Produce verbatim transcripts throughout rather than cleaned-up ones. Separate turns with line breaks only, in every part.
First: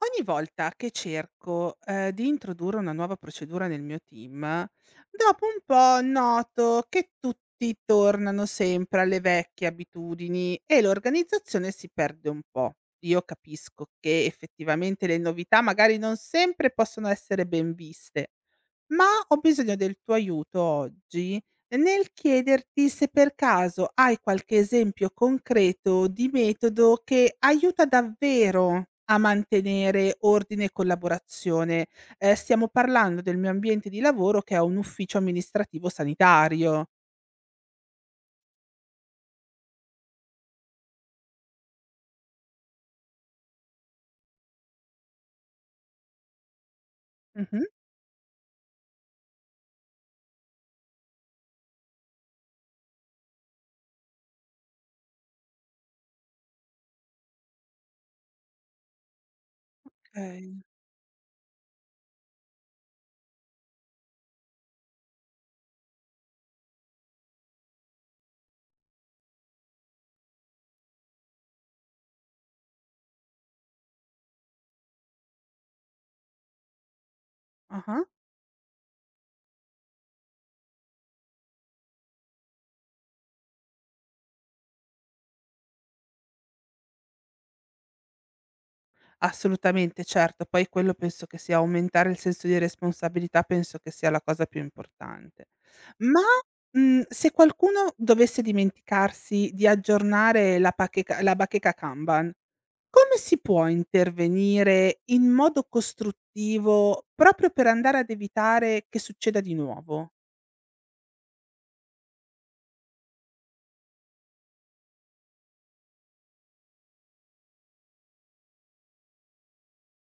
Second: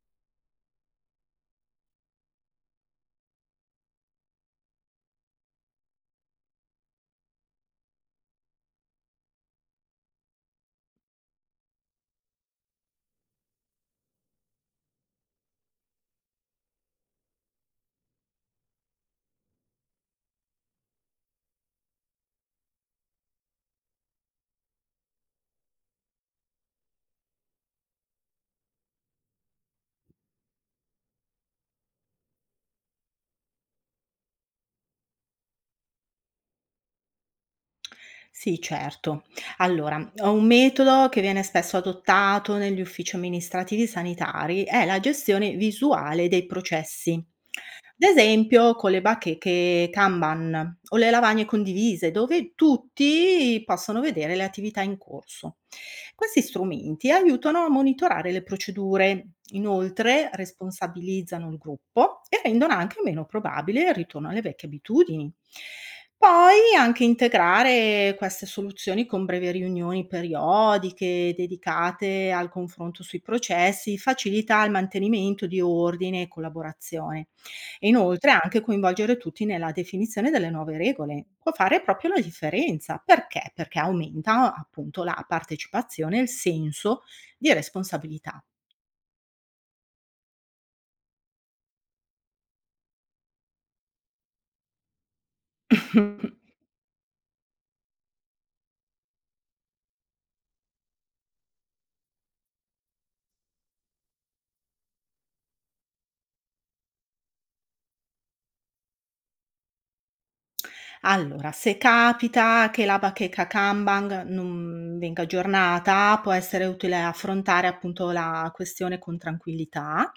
Ogni volta che cerco, ehm, di introdurre una nuova procedura nel mio team, dopo un po' noto che tutti tornano sempre alle vecchie abitudini e l'organizzazione si perde un po'. Io capisco che effettivamente le novità magari non sempre possono essere ben viste, ma ho bisogno del tuo aiuto oggi nel chiederti se per caso hai qualche esempio concreto di metodo che aiuta davvero a mantenere ordine e collaborazione. Ehm, stiamo parlando del mio ambiente di lavoro che è un ufficio amministrativo sanitario.
Sì, certo. Allora, ho un metodo che viene spesso adottato negli uffici amministrativi sanitari, è la gestione visuale dei processi.
Mh-mh.
Ad esempio con le bacheche Kanban o le lavagne condivise, dove tutti possono vedere le attività in corso. Questi strumenti aiutano a monitorare le procedure, inoltre
Okay.
responsabilizzano il gruppo e rendono anche meno probabile il ritorno alle vecchie abitudini. Poi anche integrare queste soluzioni con brevi riunioni periodiche dedicate al confronto sui processi facilita il mantenimento di ordine e collaborazione. E
Ah-ah.
inoltre anche coinvolgere tutti nella definizione delle nuove regole può fare proprio la differenza. Perché? Perché aumenta appunto la partecipazione e il senso di responsabilità.
Assolutamente, certo. Poi quello penso che sia aumentare il senso di responsabilità, penso che sia la cosa più importante. Ma, mhmm, se qualcuno dovesse dimenticarsi di aggiornare la pacheca la bacheca Kanban, come si può intervenire in modo costruttivo proprio per andare ad evitare che succeda di nuovo?
Allora, se capita che la bacheca Kanban non venga aggiornata, può essere utile affrontare appunto la questione con tranquillità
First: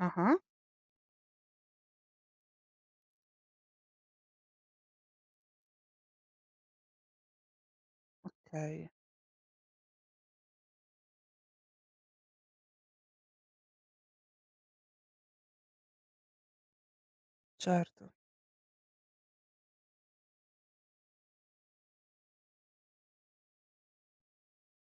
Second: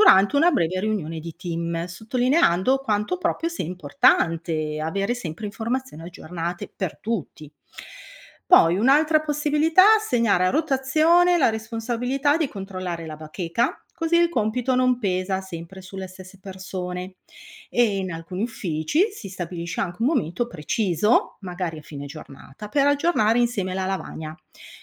Ah-ah,
una breve riunione di team, sottolineando quanto proprio sia importante avere sempre informazioni aggiornate per tutti. Poi
okay,
un'altra possibilità è assegnare a rotazione la responsabilità di controllare la bacheca, così il compito non pesa sempre sulle stesse persone. E in
certo.
alcuni uffici si stabilisce anche un momento preciso, magari a fine giornata, per aggiornare insieme la lavagna.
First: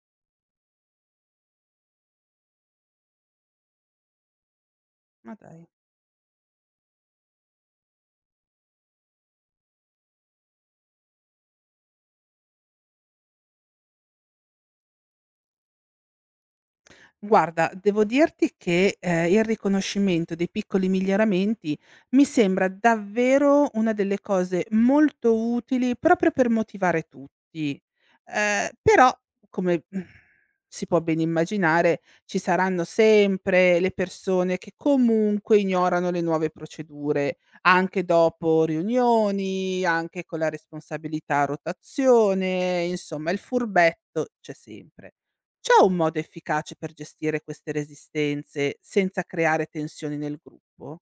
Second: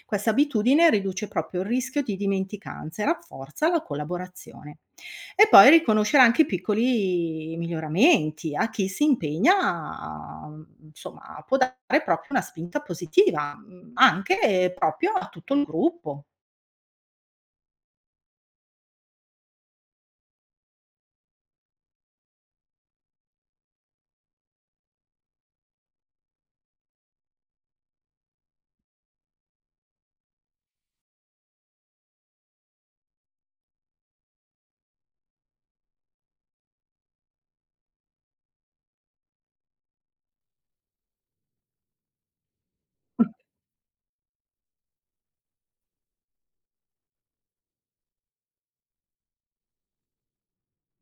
Questa abitudine riduce proprio il rischio di dimenticanza e rafforza la collaborazione.
Ma
E
dai.
poi riconoscere anche i piccoli miglioramenti a chi si impegna, a- insomma, può dare proprio una spinta positiva, mm, anche eh, proprio a tutto il gruppo.
Guarda, devo dirti che, ehm, il riconoscimento dei piccoli miglioramenti mi sembra davvero una delle cose molto utili proprio per motivare tutti. Ehm, però come, mhmm, si può ben immaginare, ci saranno sempre le persone che comunque ignorano le nuove procedure, anche dopo riunioni, anche con la responsabilità a rotazione, insomma il furbetto c'è sempre. C'è un modo efficace per gestire queste resistenze senza creare tensioni nel gruppo?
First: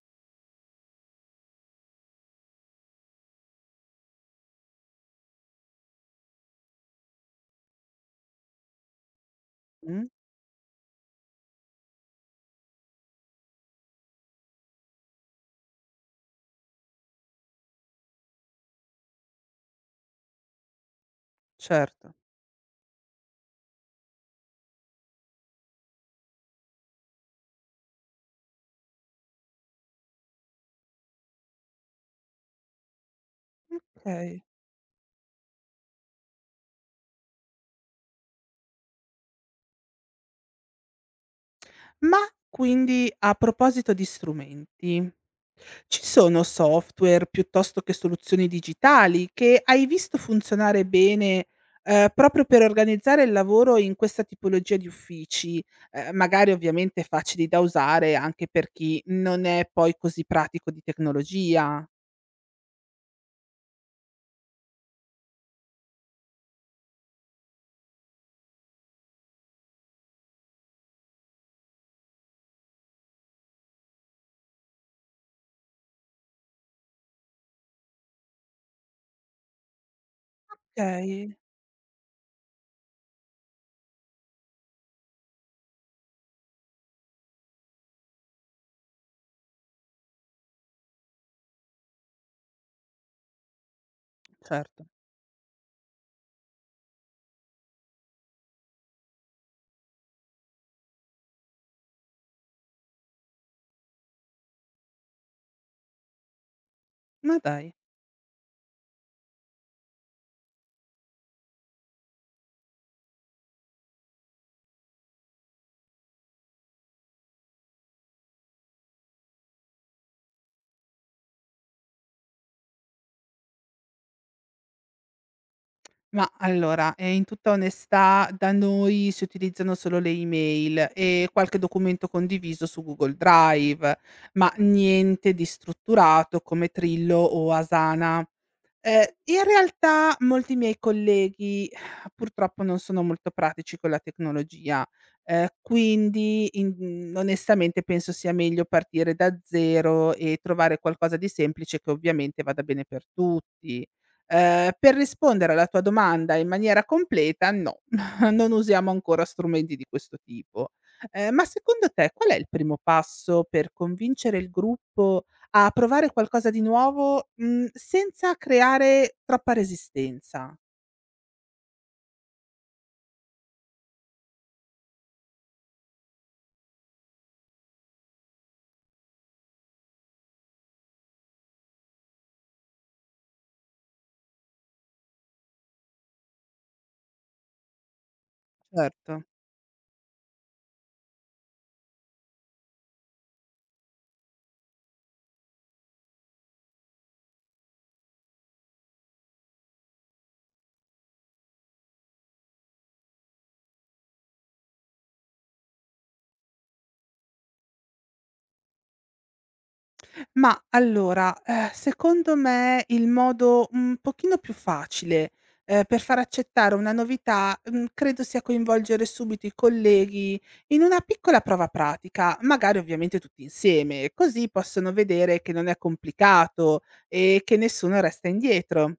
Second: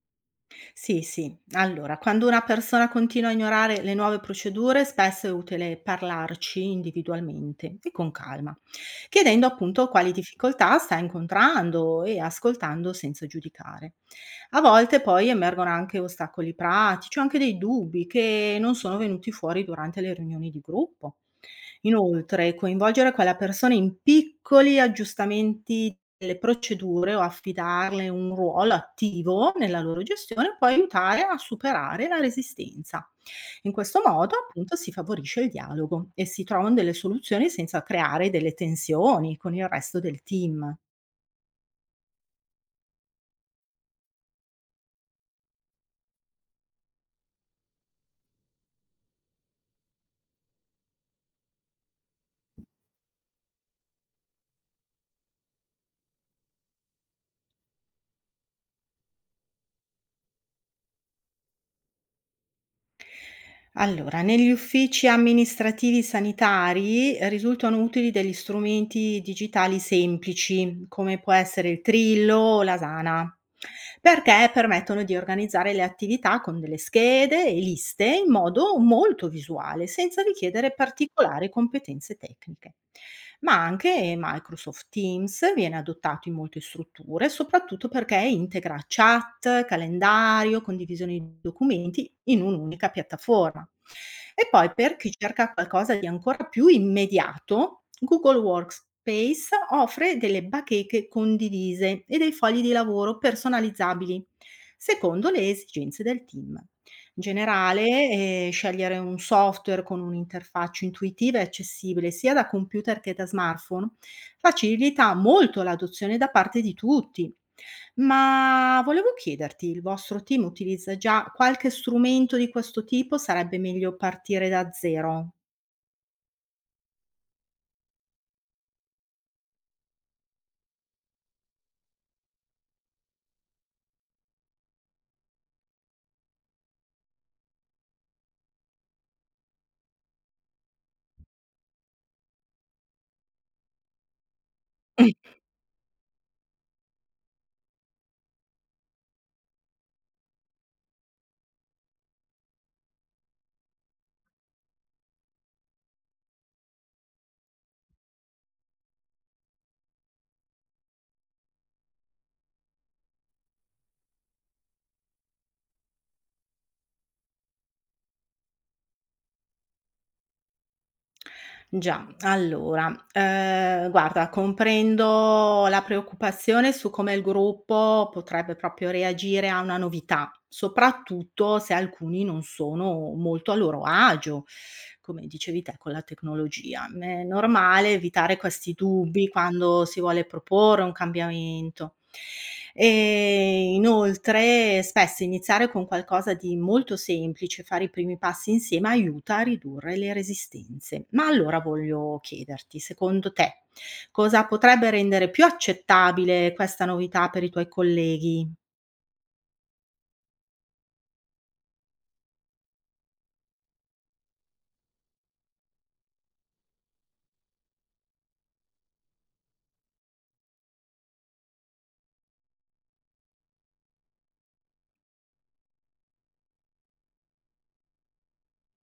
Sì, sì. Allora, quando una persona continua a ignorare le nuove procedure, spesso è utile parlarci individualmente e con calma, chiedendo appunto
Mh?
quali difficoltà sta incontrando e ascoltando senza giudicare. A volte poi emergono anche ostacoli pratici o anche dei dubbi che non sono venuti fuori durante le riunioni di gruppo.
Certo,
Inoltre, coinvolgere quella persona in piccoli aggiustamenti delle procedure o affidarle un ruolo attivo nella loro gestione può aiutare a superare la resistenza. In questo modo,
okay.
appunto, si favorisce il dialogo e si trovano delle soluzioni senza creare delle tensioni con il resto del team.
Ma quindi a proposito di strumenti, ci sono software piuttosto che soluzioni digitali che hai visto funzionare bene, ehm, proprio per organizzare il lavoro in questa tipologia di uffici, ehm, magari ovviamente facili da usare anche per chi non è poi così pratico di tecnologia?
Allora, negli uffici amministrativi sanitari eh, risultano utili degli strumenti digitali semplici, come può essere il Trillo o l'Asana. Perché permettono di organizzare le attività con delle schede e liste in modo molto visuale, senza richiedere
Okay,
particolari competenze tecniche. Ma anche Microsoft Teams viene adottato in molte strutture, soprattutto perché integra chat, calendario, condivisione di documenti in un'unica piattaforma. E poi
certo.
per chi cerca qualcosa di ancora più immediato, Google Workspace offre delle bacheche condivise e dei fogli di lavoro personalizzabili secondo le esigenze del team. In
Ma dai.
generale, eh, scegliere un software con un'interfaccia intuitiva e accessibile sia da computer che da smartphone facilita molto l'adozione da parte di tutti. Ma volevo chiederti, il vostro team utilizza già qualche strumento di questo tipo? Sarebbe meglio partire da zero?
Ma allora, ehm, in tutta onestà, da noi si utilizzano solo le email e qualche documento condiviso su Google Drive, ma niente di strutturato come Trillo o Asana. Ehm, in realtà molti miei colleghi purtroppo non sono molto pratici con la tecnologia, ehm, quindi in mhmm, onestamente penso sia meglio partire da zero e trovare qualcosa di semplice che ovviamente vada bene per tutti. Ehm, per rispondere alla tua domanda in maniera completa, no, non usiamo ancora strumenti di questo tipo. Ehm, ma secondo te qual è il primo passo per convincere il gruppo a provare qualcosa di nuovo, mhmm, senza creare troppa resistenza.
Già, allora, ehm, guarda comprendo la preoccupazione su come il gruppo potrebbe proprio reagire a una novità, soprattutto se alcuni non sono molto a loro agio, come dicevi te con la tecnologia. M È normale evitare questi
Certo.
dubbi quando si vuole proporre un cambiamento. E inoltre spesso iniziare con qualcosa di molto semplice, fare i primi passi insieme aiuta a ridurre le resistenze. Ma allora voglio chiederti, secondo te, cosa potrebbe rendere più accettabile questa novità per i tuoi colleghi?
Ma allora, ehm, secondo me il modo un pochino più facile, ehm, per far accettare una novità, mhmm, credo sia coinvolgere subito i colleghi in una piccola prova pratica, magari ovviamente tutti insieme, così possono vedere che non è complicato e che nessuno resta indietro.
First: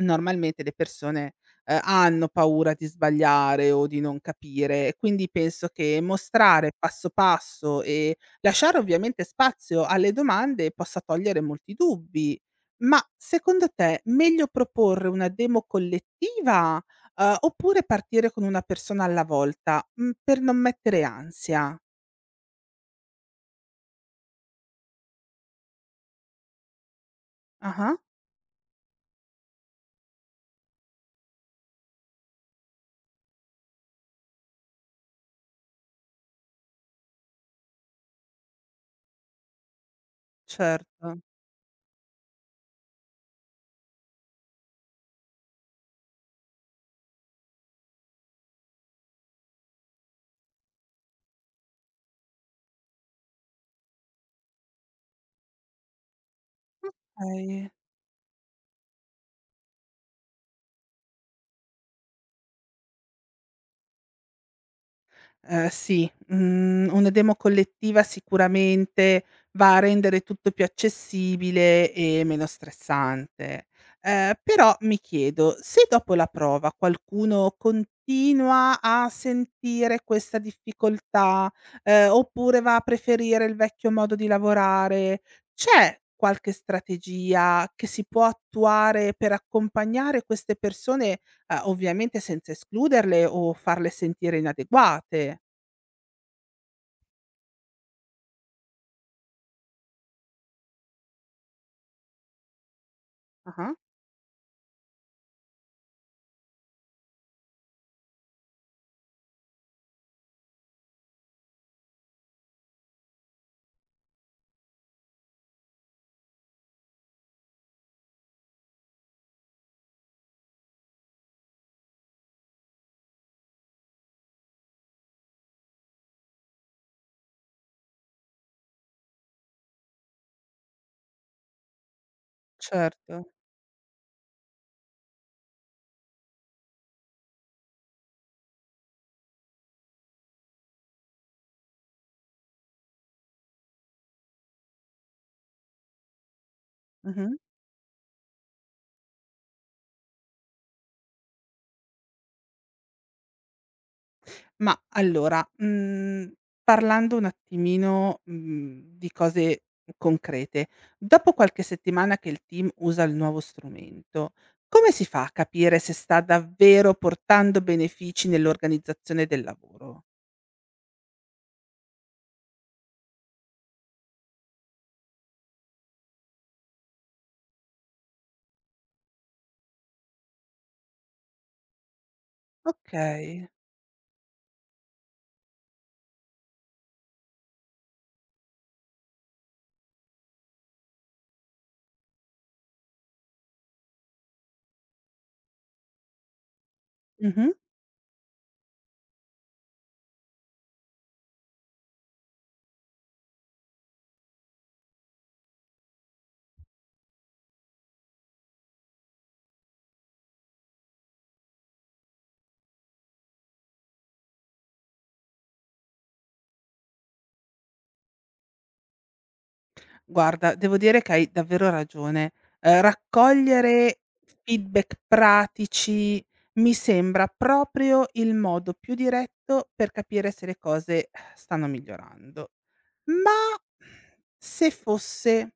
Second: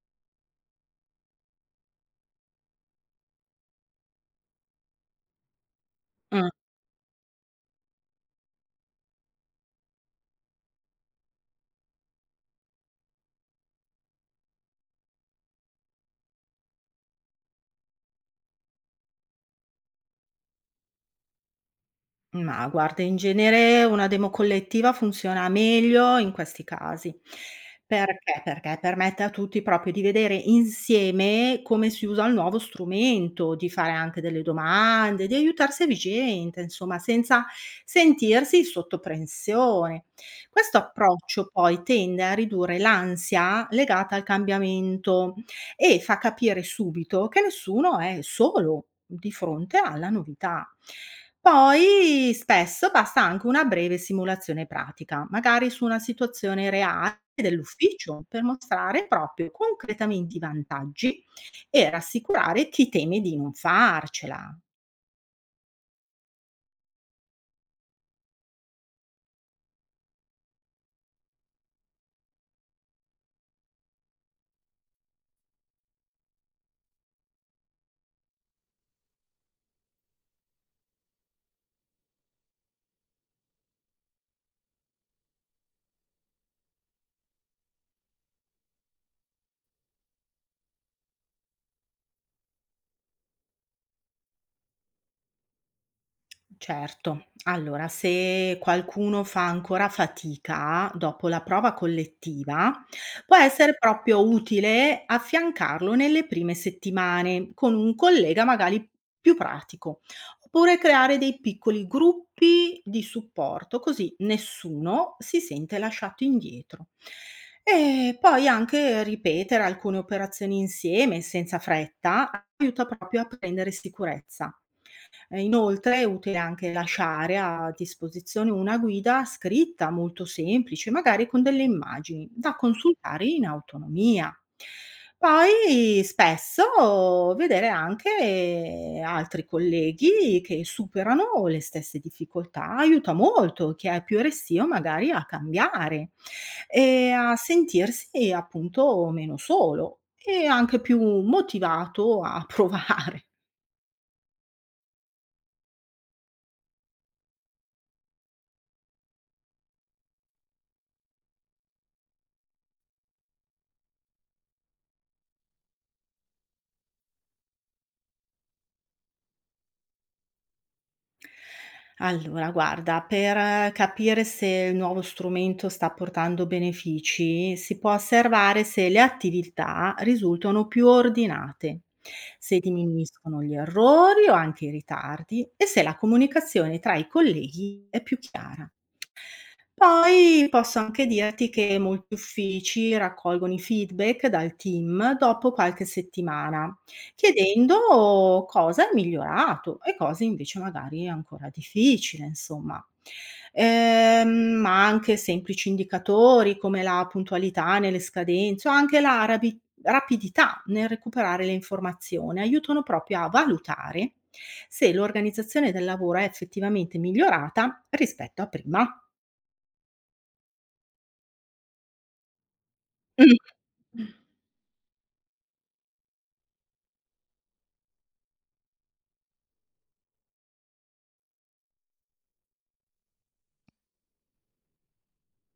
Normalmente le persone, ehm, hanno paura di sbagliare o di non capire e quindi penso che mostrare passo passo e lasciare ovviamente spazio alle domande possa togliere molti dubbi. Ma secondo te meglio proporre una demo collettiva, ehm, oppure partire con una persona alla volta, mhmm, per non mettere ansia?
Ma guarda, in genere una demo collettiva funziona meglio in questi casi.
Ah-ah,
Perché? Perché permette a tutti proprio di vedere insieme come si usa il nuovo strumento, di fare anche delle domande, di aiutarsi a vicenda, insomma, senza sentirsi sotto pressione. Questo
certo,
approccio poi tende a ridurre l'ansia legata al cambiamento e fa capire subito che nessuno è solo di fronte alla novità. Poi spesso basta anche una breve simulazione pratica, magari su una situazione reale
okay.
dell'ufficio, per mostrare proprio concretamente i vantaggi e rassicurare chi teme di non farcela.
Ehm, sì, mhmm, una demo collettiva sicuramente va a rendere tutto più accessibile e meno stressante. Ehm, però mi chiedo, se dopo la prova qualcuno continua a sentire questa difficoltà, ehm, oppure va a preferire il vecchio modo di lavorare, c'è qualche strategia che si può attuare per accompagnare queste persone. Ehm, ovviamente senza escluderle o farle sentire inadeguate.
Certo. Allora, se qualcuno fa ancora fatica dopo la prova collettiva, può
Ah-ah.
essere proprio utile affiancarlo nelle prime settimane con un collega magari più pratico, oppure creare dei piccoli gruppi di supporto, così nessuno si sente lasciato indietro. E poi anche ripetere alcune operazioni insieme senza fretta aiuta proprio a prendere sicurezza. Ehm, inoltre è utile anche lasciare a disposizione una guida scritta molto semplice, magari con delle immagini da
Certo.
consultare in autonomia. Poi spesso vedere anche eh, altri colleghi che superano le stesse difficoltà aiuta molto chi è più restio magari a cambiare e
Mh-mh.
a sentirsi appunto meno solo e anche più motivato a provare.
Ma allora, mhmm, parlando un attimino, mhmm, di cose concrete, dopo qualche settimana che il team usa il nuovo strumento, come si fa a capire se sta davvero portando benefici nell'organizzazione del lavoro?
Allora guarda, per eh, capire se il nuovo strumento sta portando benefici, si può osservare se le attività risultano più ordinate, se diminuiscono
Okay.
gli errori o anche i ritardi e se la comunicazione tra i colleghi è più chiara. Poi posso anche dirti che molti uffici raccolgono i feedback dal team dopo qualche settimana,
Mh-mh.
chiedendo cosa è migliorato e cosa invece magari è ancora difficile, insomma. Ehm, ma anche semplici indicatori come la puntualità nelle scadenze o anche la rabi- rapidità nel recuperare le informazioni aiutano proprio a valutare se l'organizzazione del lavoro è effettivamente migliorata rispetto a prima.
Guarda, devo dire che hai davvero ragione. Ehm,
Mh.
raccogliere feedback pratici mi sembra proprio il modo più diretto per capire se le cose eh, stanno migliorando. Ma se fosse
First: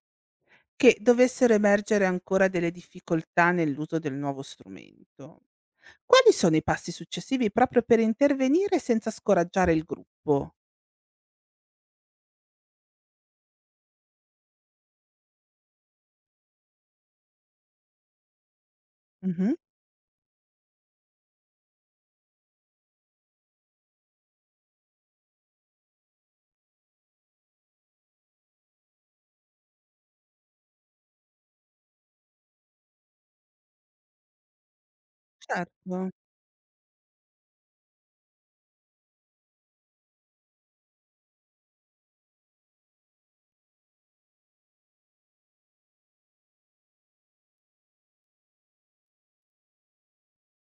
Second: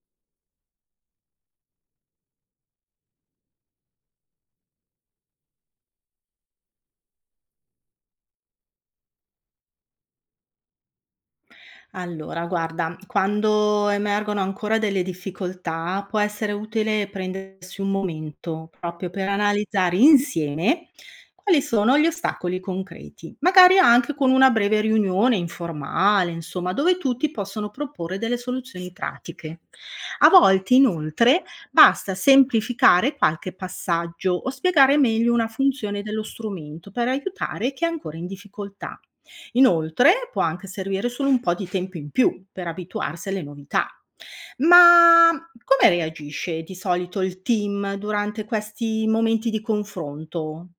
che dovessero emergere ancora delle difficoltà nell'uso del nuovo strumento, quali sono i passi successivi proprio per intervenire senza scoraggiare il gruppo?
Allora guarda, quando emergono ancora delle difficoltà, può essere utile prendersi un momento proprio per
Mh-mh,
analizzare insieme quali sono gli ostacoli concreti, magari anche con una breve riunione informale, insomma, dove tutti possono proporre delle soluzioni pratiche. A volte inoltre basta semplificare qualche passaggio o spiegare meglio una funzione
certo.
dello strumento per aiutare chi è ancora in difficoltà. Inoltre può anche servire solo un po' di tempo in più per abituarsi alle novità. Ma come reagisce di solito il team durante questi momenti di confronto?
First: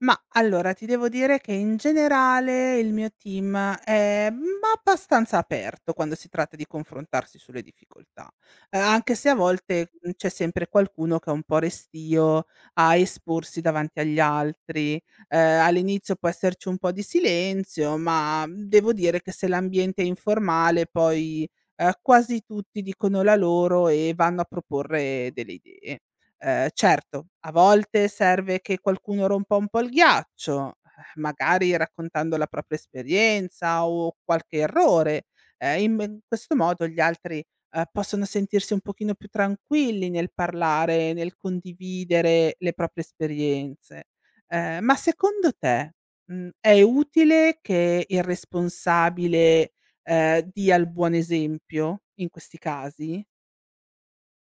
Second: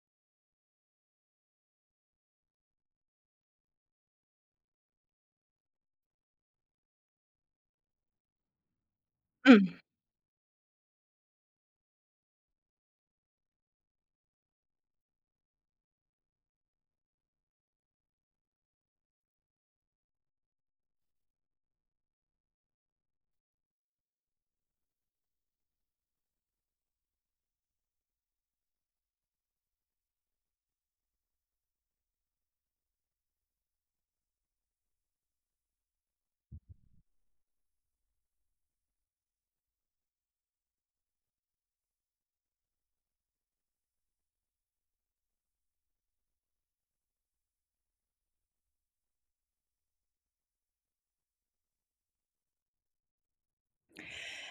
Mah, allora ti devo dire che in generale il mio team è, mhmm, abbastanza aperto quando si tratta di confrontarsi sulle difficoltà, ehm, anche se a volte, mhmm, c'è sempre qualcuno che è un po' restio a esporsi davanti agli altri. Ehm, all'inizio può esserci un po' di silenzio, ma, mhmm, devo dire che se l'ambiente è informale poi, ehm, quasi tutti dicono la loro e vanno a proporre delle idee. Ehm, certo, a volte serve che qualcuno rompa un po' il ghiaccio, eh, magari raccontando la propria esperienza o qualche errore. Ehm, in men questo modo gli altri, ehm, possono sentirsi un pochino più tranquilli nel parlare, nel condividere le proprie esperienze. Ehm, ma secondo te, mhmm, è utile che il responsabile, ehm, dia il buon esempio in questi casi?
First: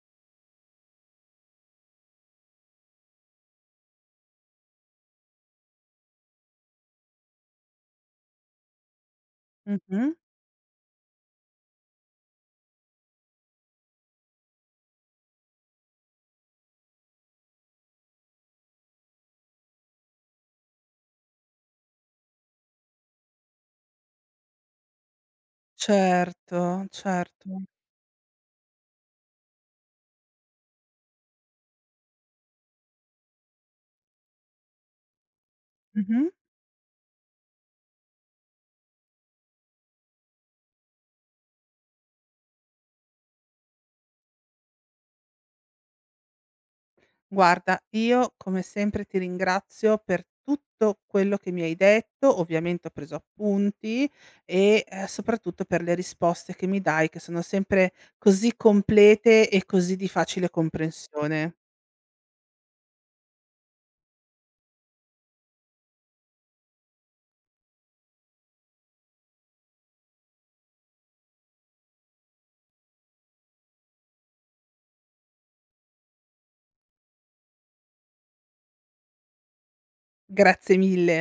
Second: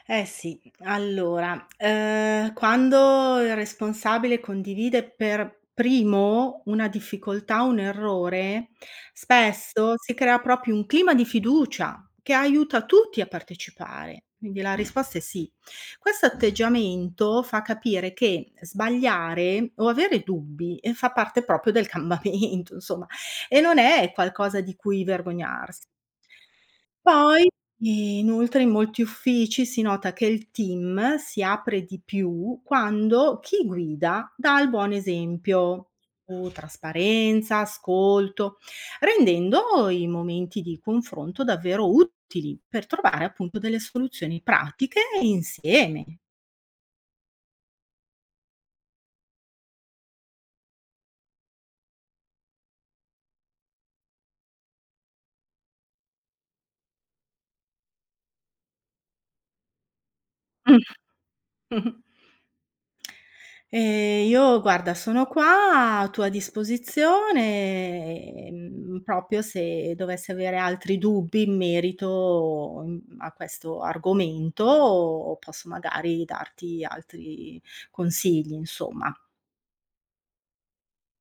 Eh sì, allora, ehm, quando il responsabile condivide per primo una difficoltà, un errore, spesso si
Mh-mh.
crea proprio un clima di fiducia che aiuta tutti a partecipare. Quindi la Mm, risposta è sì. Questo atteggiamento fa capire che sbagliare o avere dubbi eh, fa parte proprio del cambiamento, insomma, e non è qualcosa di cui vergognarsi.
Certo,
Poi,
certo.
inoltre in molti uffici si nota che il team si apre di più quando chi guida dà il buon esempio
Mh-mh.
su trasparenza, ascolto, rendendo i momenti di confronto davvero utili per trovare appunto delle soluzioni pratiche insieme.
Guarda, io come sempre ti ringrazio per tutto quello che mi hai detto, ovviamente ho preso appunti e, ehm, soprattutto per le risposte che mi dai, che sono sempre così complete e così di facile comprensione.
Ehm, io guarda sono qua a tua disposizione, ehm, proprio se dovessi avere altri dubbi in merito, mhmm, a questo argomento, posso magari darti altri consigli, insomma.
Grazie mille.